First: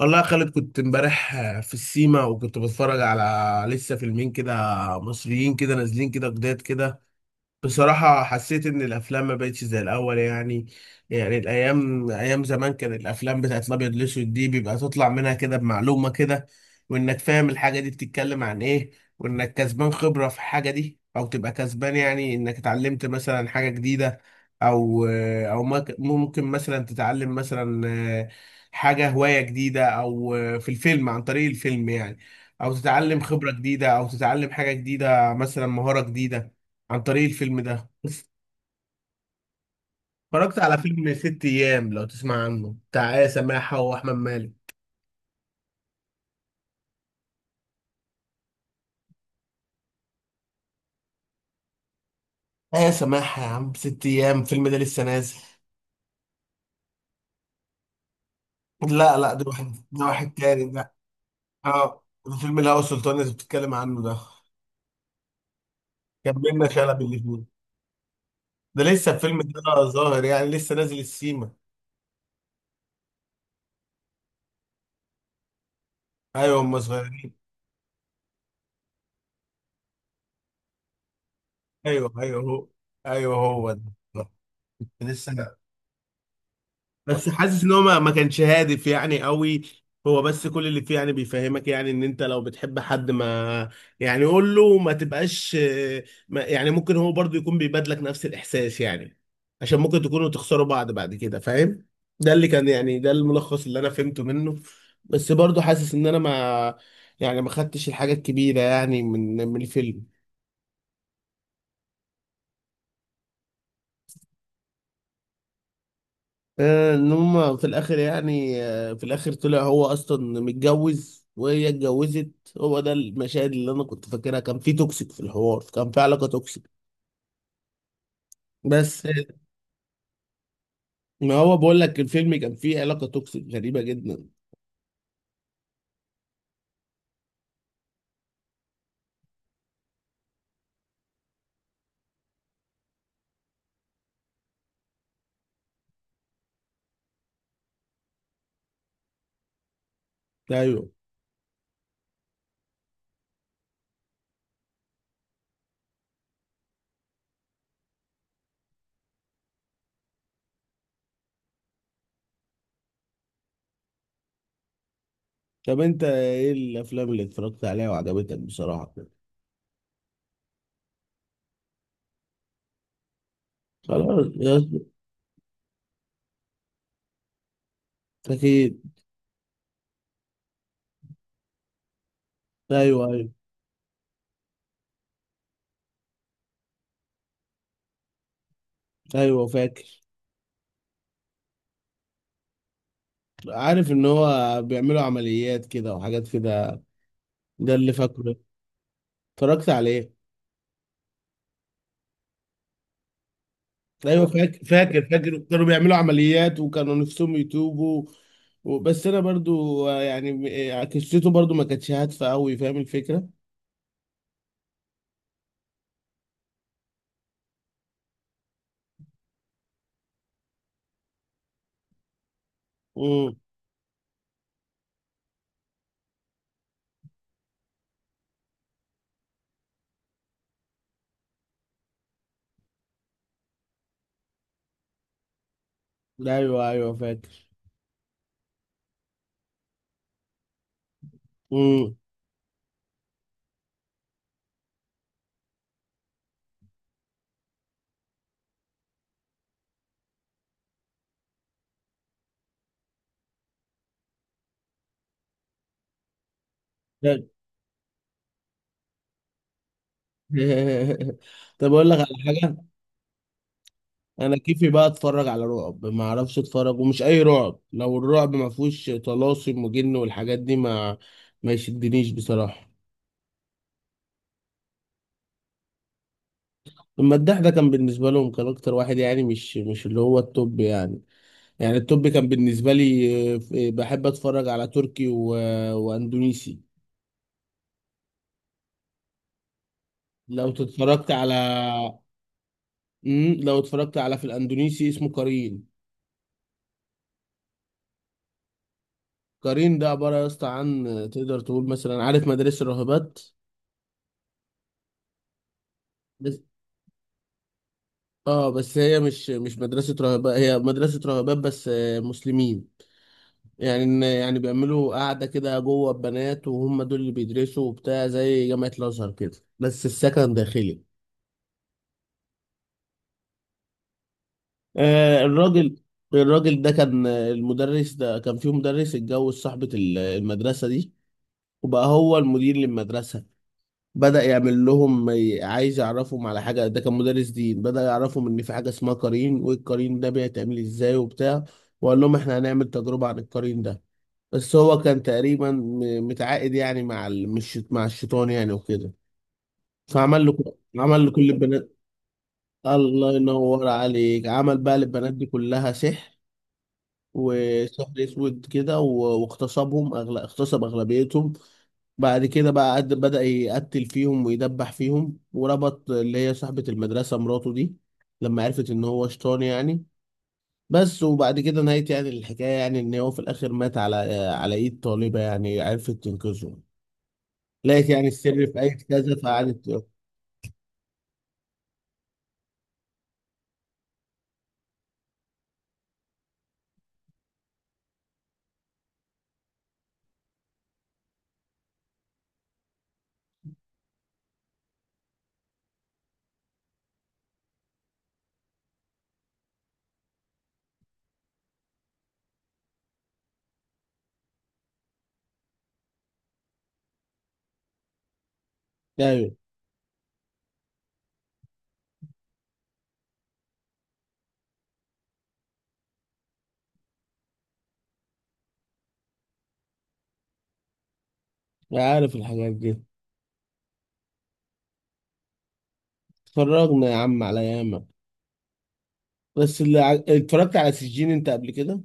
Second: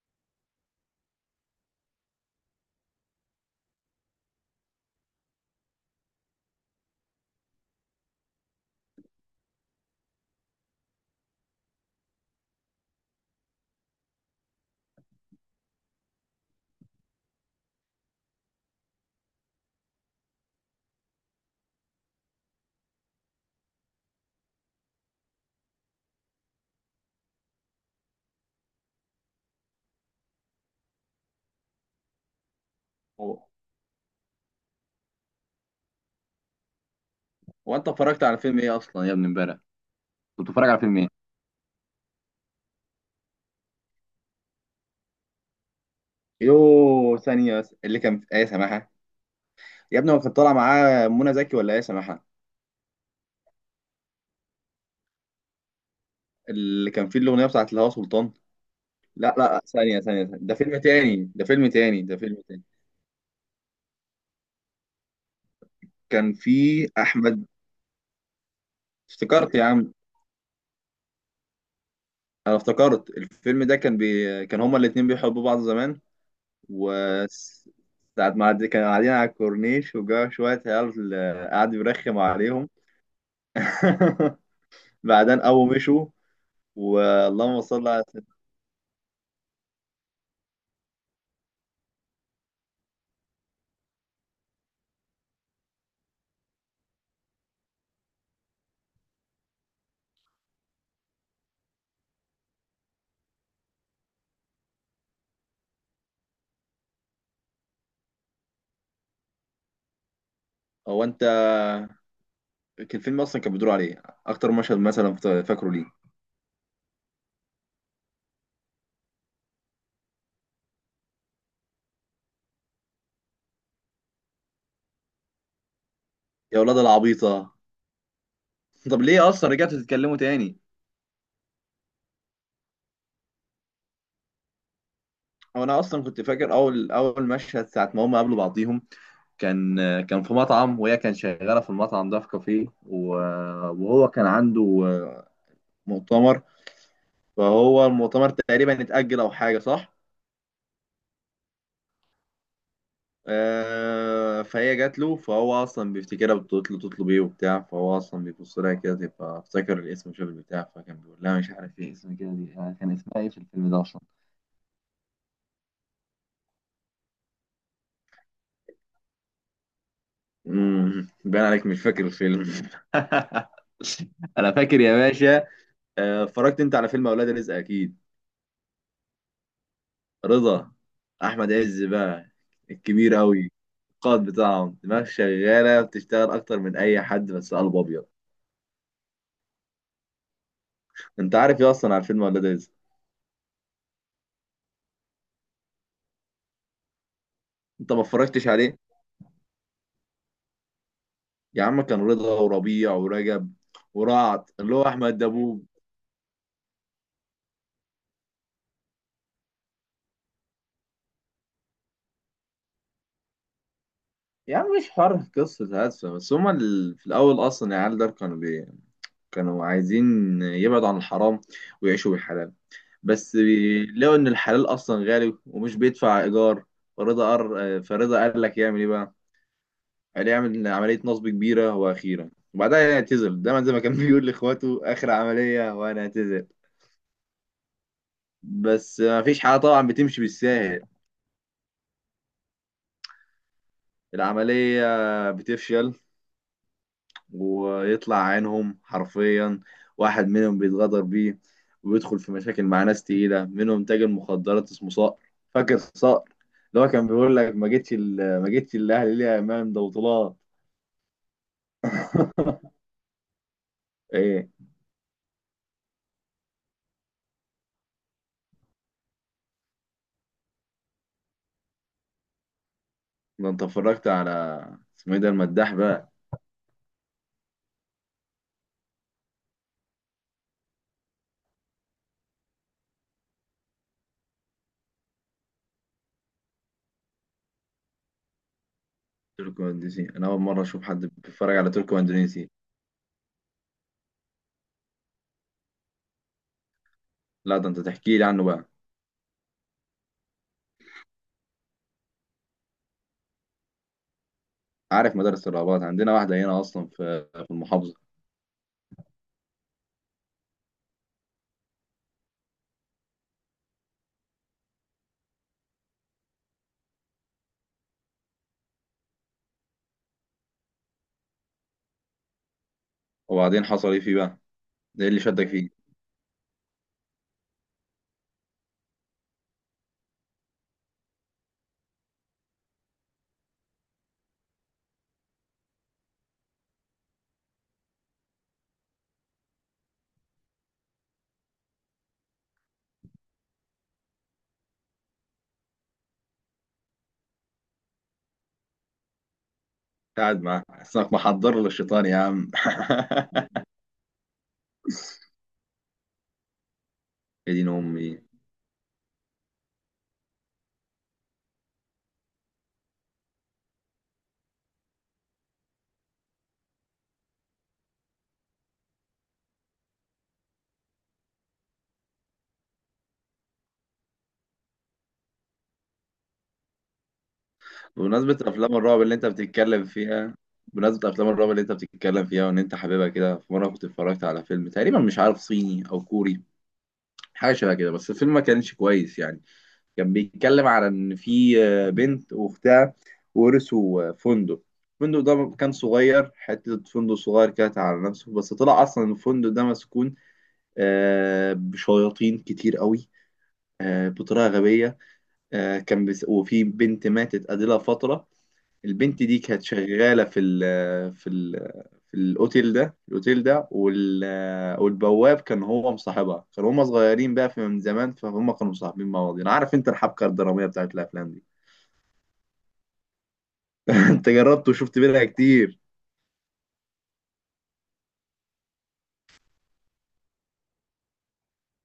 والله يا خالد، كنت امبارح في السيما وكنت بتفرج على لسه فيلمين كده، مصريين كده، نازلين كده، جداد كده. بصراحة حسيت إن الأفلام ما بقتش زي الأول يعني. يعني الأيام أيام زمان كان الأفلام بتاعت الأبيض والأسود دي بيبقى تطلع منها كده بمعلومة كده، وإنك فاهم الحاجة دي بتتكلم عن إيه، وإنك كسبان خبرة في الحاجة دي أو تبقى كسبان، يعني إنك اتعلمت مثلا حاجة جديدة أو أو ممكن مثلا تتعلم مثلا حاجة هواية جديدة أو في الفيلم عن طريق الفيلم يعني. أو تتعلم هو خبرة جديدة أو تتعلم حاجة جديدة مثلا مهارة جديدة عن طريق الفيلم هو انت ده. اتفرجت على فيلم ايه اصلا يا ابني امبارح؟ كنت اتفرجت بتتفرج على على فيلم ايه؟ فيلم ست ايام، لو تسمع عنه، بتاع آية سماحة واحمد مالك. يو ثانيه بس، اللي كان في ايه سماحه؟ يا ابني هو كان طالع معاه منى زكي ولا ايه سماحه، آية سماحة يا عم، ست ايام الفيلم ده لسه نازل. اللي كان فيه الاغنيه بتاعت الهوا سلطان؟ لا، لا، لا لا، ثانيه ده ثانيه واحد ثانية. ده تاني فيلم ده. تاني، ده فيلم تاني، اه، ده ده فيلم فيلم تاني. الهوى سلطان اللي بتتكلم عنه ده. كان كان بينا فيه شلبي الاتنين. احمد. ده لسه الفيلم افتكرت ده يا عم. ظاهر، يعني لسه نازل السيما. انا افتكرت الفيلم ده كان كان هما الاتنين بيحبوا بعض زمان. ايوه، هم و صغيرين. ساعة ما عد- كانوا قاعدين على الكورنيش وجا شوية عيال، قعد ايوه، يرخم ايوه، هو. عليهم. ايوه، هو ده بعدين لسه. أول مشوا. بس واللهم حاسس ان هو صل ما على ما سيدنا. كانش هادف يعني قوي. هو بس كل اللي فيه يعني بيفهمك يعني ان انت لو بتحب حد ما، يعني قول له ما تبقاش، ما يعني ممكن هو برضو يكون بيبادلك نفس الاحساس يعني. عشان ممكن تكونوا تخسروا بعض بعد كده، فاهم. ده اللي كان يعني، ده الملخص اللي انا فهمته منه. بس برضو حاسس ان انا ما يعني ما خدتش الحاجة الكبيرة يعني من الفيلم. هو انت. كان الفيلم اصلا كان بيدور عليه اكتر مشهد مثلا فاكره ليه؟ ان هم في الاخر يعني في الاخر طلع هو اصلا متجوز وهي اتجوزت. هو ده المشاهد اللي انا كنت فاكرها، كان في توكسيك في الحوار، كان في علاقة يا توكسيك. اولاد العبيطه، طب بس ليه اصلا رجعتوا تتكلموا تاني؟ ما هو بقول لك، الفيلم كان فيه علاقة توكسيك غريبة جدا. هو انا اصلا كنت فاكر اول اول مشهد ساعه ما هم قابلوا بعضيهم. كان كان في مطعم، وهي كان شغاله في المطعم ده، في كافيه، وهو كان عنده مؤتمر، فهو المؤتمر تقريبا اتاجل او حاجه، صح؟ ايوه. فهي جات له، فهو اصلا بيفتكرها بتطلب ايه وبتاع، فهو اصلا بيبص لها كده تبقى افتكر الاسم وشاف البتاع، فكان بيقول لها مش عارف ايه اسم كده دي. كان اسمها ايه في الفيلم ده اصلا؟ طب انت ايه الافلام اللي اتفرجت عليها وعجبتك بصراحة كده؟ باين عليك مش فاكر الفيلم. خلاص انا يا- فاكر يا باشا. اتفرجت انت على فيلم اولاد رزق اكيد؟ اكيد. رضا، احمد عز بقى، ايوه، الكبير ايوه، قوي، القائد بتاعهم، دماغ شغاله بتشتغل اكتر من اي حد، بس قلب ابيض. ايوه، فاكر. انت عارف ايه اصلا على فيلم اولاد رزق؟ عارف ان هو بيعملوا عمليات كده وحاجات كده، ده انت اللي ما فاكره. اتفرجتش عليه؟ اتفرجت عليه. يا عم كان رضا وربيع ورجب ايوه، ورعد، فاكر، اللي هو فاكر، احمد فاكر، كانوا دبوب. بيعملوا عمليات وكانوا نفسهم يتوبوا. بس انا برضو يعني قصته برضو ما كانتش هادفه قوي، فاهم الفكره. يا عم مش حوار قصة هادفة، بس هما في الأول أصلا العيال دول كانوا كانوا عايزين يبعدوا عن الحرام ويعيشوا بالحلال. امم. بس لقوا إن الحلال أصلا غالي ومش بيدفع إيجار. فرضا قال لك يعمل إيه بقى؟ قال يعمل عملية نصب كبيرة وأخيرة، وبعدها يعتزل، دايما زي ما كان بيقول لإخواته، آخر عملية وأنا أعتزل. ايوه، ايوه، فاكر. بس مفيش حاجة طبعا بتمشي بالساهل. امم. العملية بتفشل ويطلع عينهم حرفيا. واحد منهم بيتغدر بيه، وبيدخل في مشاكل مع ناس تقيلة، منهم تاجر مخدرات اسمه صقر. فاكر صقر؟ اللي هو كان فاكر. بيقول لك، ما جيتش الاهلي ليه يا امام، ده بطولات. طب، اقول لك على حاجه. انا ايه. كيفي بقى اتفرج على رعب، ما اعرفش اتفرج، ومش اي رعب، لو الرعب ما فيهوش طلاسم وجن والحاجات دي ما يشدنيش بصراحه. ده انت اتفرجت على اسمه ايه ده، المداح بقى؟ المداح ده كان بالنسبه لهم كان اكتر واحد، يعني مش اللي هو التوب يعني. يعني التوب كان بالنسبة لي، بحب اتفرج على تركي واندونيسي. تركو اندونيسي، انا اول لو مره اشوف حد اتفرجت على بيتفرج على تركو اندونيسي. لو اتفرجت على، في الاندونيسي اسمه قرين. لا، ده انت تحكي لي عنه بقى. قرين ده عبارة يا اسطى عن، تقدر تقول مثلا، عارف مدارس الراهبات. عارف مدارس الرهبات، عندنا واحده بس. هنا اصلا في المحافظه. اه، بس هي مش مدرسة راهبات، هي مدرسة راهبات بس مسلمين. يعني يعني بيعملوا قاعدة كده جوه البنات، وهم دول اللي بيدرسوا وبتاع، زي جامعة الأزهر كده بس السكن داخلي. وبعدين حصل ايه فيه بقى؟ ده ايه اللي آه، شدك فيه؟ الراجل الراجل ده كان المدرس ده، كان فيه مدرس اتجوز صاحبة المدرسة دي، وبقى هو المدير للمدرسة. بدأ يعمل لهم عايز يعرفهم على حاجة، ده كان مدرس دين، بدأ يعرفهم إن في حاجة اسمها قرين، والقرين ده بيتعمل إزاي وبتاع. وقال لهم إحنا هنعمل تجربة عن القرين ده. بس هو كان تقريبا متعاقد يعني مع مش مع الشيطان يعني وكده. فعمل له قاعد معاه عمل حسنك لكل محضر البنات. للشيطان يا عم. الله ينور عليك، عمل بقى للبنات دي كلها سحر، يا دين وسحر امي. اسود كده. واغتصبهم اغتصب اغلبيتهم. بعد كده بقى بدأ يقتل فيهم ويدبح فيهم، وربط اللي هي صاحبة المدرسة مراته دي، لما عرفت ان هو شيطان يعني. بس وبعد كده نهاية يعني الحكاية، يعني ان هو في الاخر مات على ايد طالبة، يعني عرفت تنقذه. لقيت يعني بمناسبة السر في اية افلام الرعب كذا اللي انت فقعدت. بتتكلم فيها، بمناسبة افلام الرعب اللي انت بتتكلم فيها وان انت حاببها كده، في مرة كنت اتفرجت على فيلم تقريبا مش عارف صيني او كوري، حاجة شبه كده، بس الفيلم ما كانش كويس يعني. كان بيتكلم على ان في بنت واختها ورثوا فندق. الفندق ده كان صغير، حتة فندق صغير كانت على نفسه، بس طلع أصلا الفندق ده مسكون، بشياطين كتير قوي، بطريقة غبية. وفي بنت ماتت قبلها فترة. البنت ايوه، دي كانت شغالة في ال في الأوتيل ده، الأوتيل ده والبواب كان هو مصاحبها، كانوا هما صغيرين بقى في من زمان، فهم كانوا مصاحبين مع بعض. أنا عارف أنت الحبكة الدرامية بتاعت الأفلام دي. عارف الحاجات دي. أنت جربت وشفت منها كتير. اتفرجنا يا عم على ياما. بس اللي اتفرجت على سجين انت قبل كده؟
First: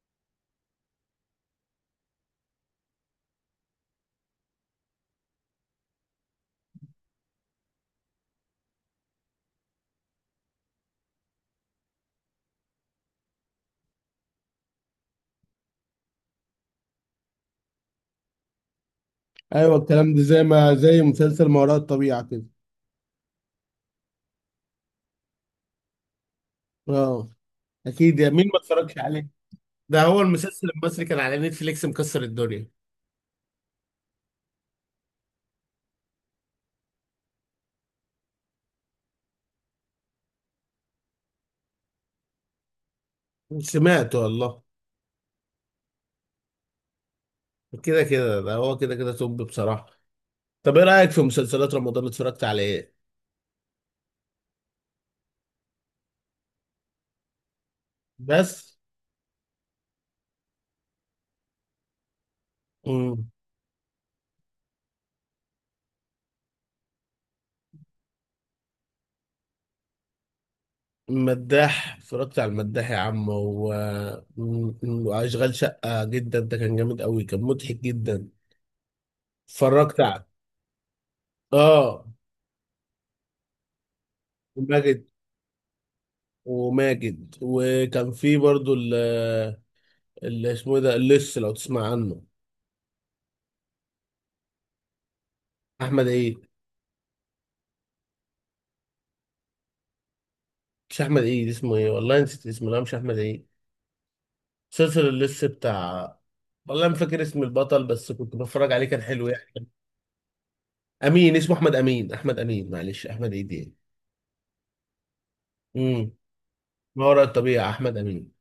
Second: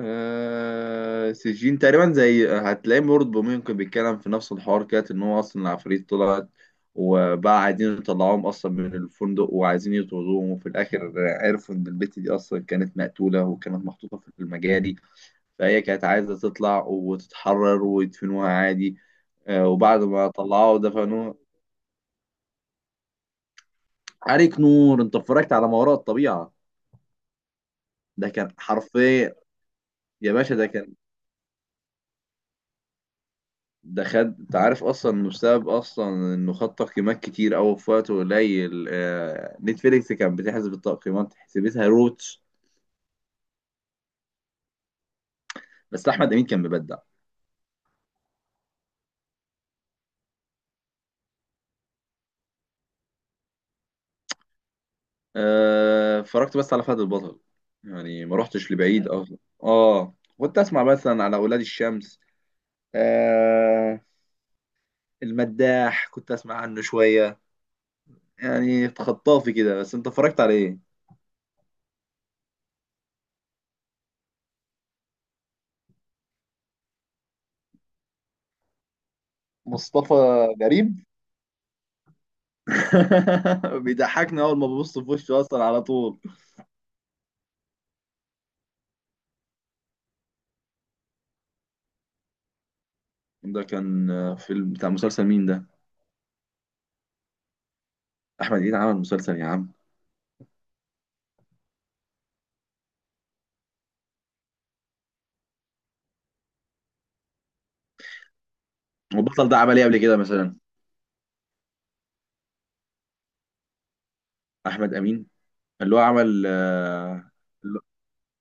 آه، سجين تقريبا زي هتلاقيه برضه، ممكن بيتكلم في نفس الحوار كده، ان هو اصلا العفاريت طلعت وبقى عايزين يطلعوهم اصلا من الفندق وعايزين يطردوهم. وفي الاخر عرفوا ان البت دي اصلا كانت مقتولة وكانت محطوطة في المجاري، فهي كانت عايزة تطلع وتتحرر ويدفنوها عادي، ايوه، وبعد الكلام ده ما طلعوها زي ودفنوها. مسلسل ما وراء الطبيعه كده. عليك نور، انت اتفرجت على ما وراء الطبيعة؟ اه، اكيد، ده يا مين كان ما اتفرجش عليه. حرفيا. ده هو يا باشا ده المسلسل كان، المصري، كان على نتفليكس مكسر الدنيا. ده خد، انت عارف اصلا انه بسبب اصلا انه خد تقييمات كتير قوي في وقت قليل. نتفليكس كانت بتحسب التقييمات حسبتها روتش. سمعته والله. بس احمد امين كان مبدع. كده كده ده هو، كده كده توب بصراحه. طب، ايه رايك في مسلسلات رمضان اللي اتفرجت على ايه؟ آه، اتفرجت بس على فهد البطل، يعني ما رحتش بس. لبعيد اصلا. اه كنت اسمع مثلا على اولاد الشمس. مم. آه... المداح كنت اسمع عنه شويه، يعني خطافي كده. بس انت اتفرجت على ايه؟ المداح، اتفرجت على المداح يا عم. مم. واشغال شقه جدا، ده كان جامد قوي، كان مضحك جدا. اتفرجت مصطفى على. غريب. اه. بيضحكني اول ما ببص ماجد في وشه اصلا على طول. وماجد وكان في برضو. اللي اسمه ايه ده، اللص، لو تسمع عنه. ده كان فيلم بتاع مسلسل مين ده؟ احمد عيد. احمد امين عمل مسلسل يا عم. مش احمد عيد، اسمه ايه، والله نسيت اسمه، لا مش احمد عيد. مسلسل اللص بتاع. والله ما فاكر اسم البطل، بس كنت بتفرج عليه كان حلو والبطل ده يعني. عمل ايه قبل كده مثلا؟ امين، اسمه احمد امين، احمد امين، معلش احمد عيد يعني. احمد امين، اللي هو امم. عمل. ما وراء الطبيعة، اللي- احمد امين.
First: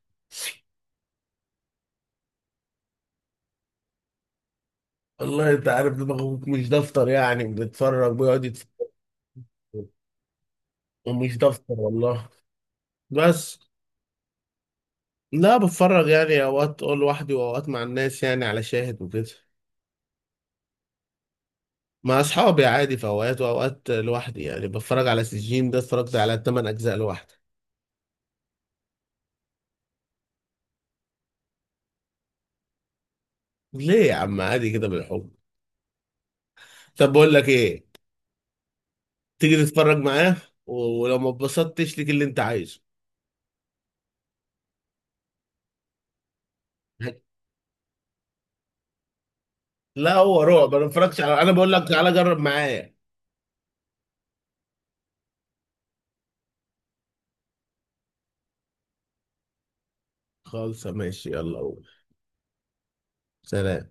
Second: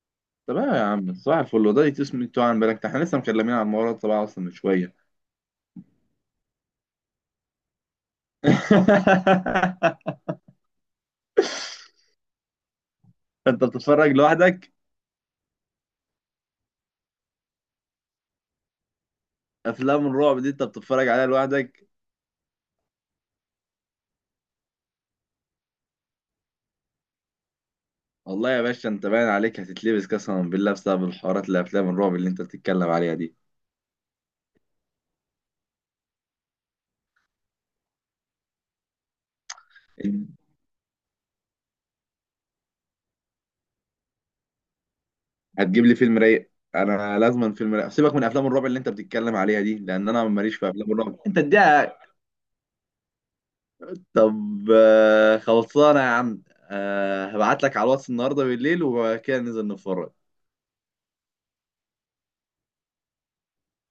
طب إيه يا عم صباح الفل، هو ده اسمه، انتوا عن بالك احنا لسه مكلمين عن الموضوع ده طبعا اصلا من شويه. والله انت عارف دماغه مش دفتر يعني، بيتفرج بيقعد يتفرج، ومش دفتر والله. بس. انت بتتفرج لوحدك؟ لا، بتفرج يعني اوقات لوحدي، واوقات مع الناس يعني على شاهد وكده. افلام الرعب دي انت بتتفرج عليها لوحدك؟ مع اصحابي عادي في اوقات، واوقات لوحدي، يعني بتفرج على سجين ده، اتفرجت على 8 اجزاء لوحدي. والله يا باشا انت باين عليك هتتلبس قسما بالله بسبب الحوارات اللي افلام الرعب اللي انت بتتكلم عليها ليه يا عم؟ عادي كده بالحب. طب، بقول لك ايه، تيجي تتفرج دي. معاه. ولو ما اتبسطتش ليك اللي انت عايزه. هتجيب لي فيلم رايق، انا لازما فيلم رايق، سيبك من افلام الرعب اللي انت بتتكلم عليها دي، لان لا، انا هو ماليش في رعب، انا ما افلام الرعب اتفرجش انت على، انا بقول لك اديها. تعالى جرب معايا. طب خلصانه يا عم. هبعت لك على الواتس النهارده بالليل وكده ننزل نتفرج. خالص، ماشي، يلا قول. سلام.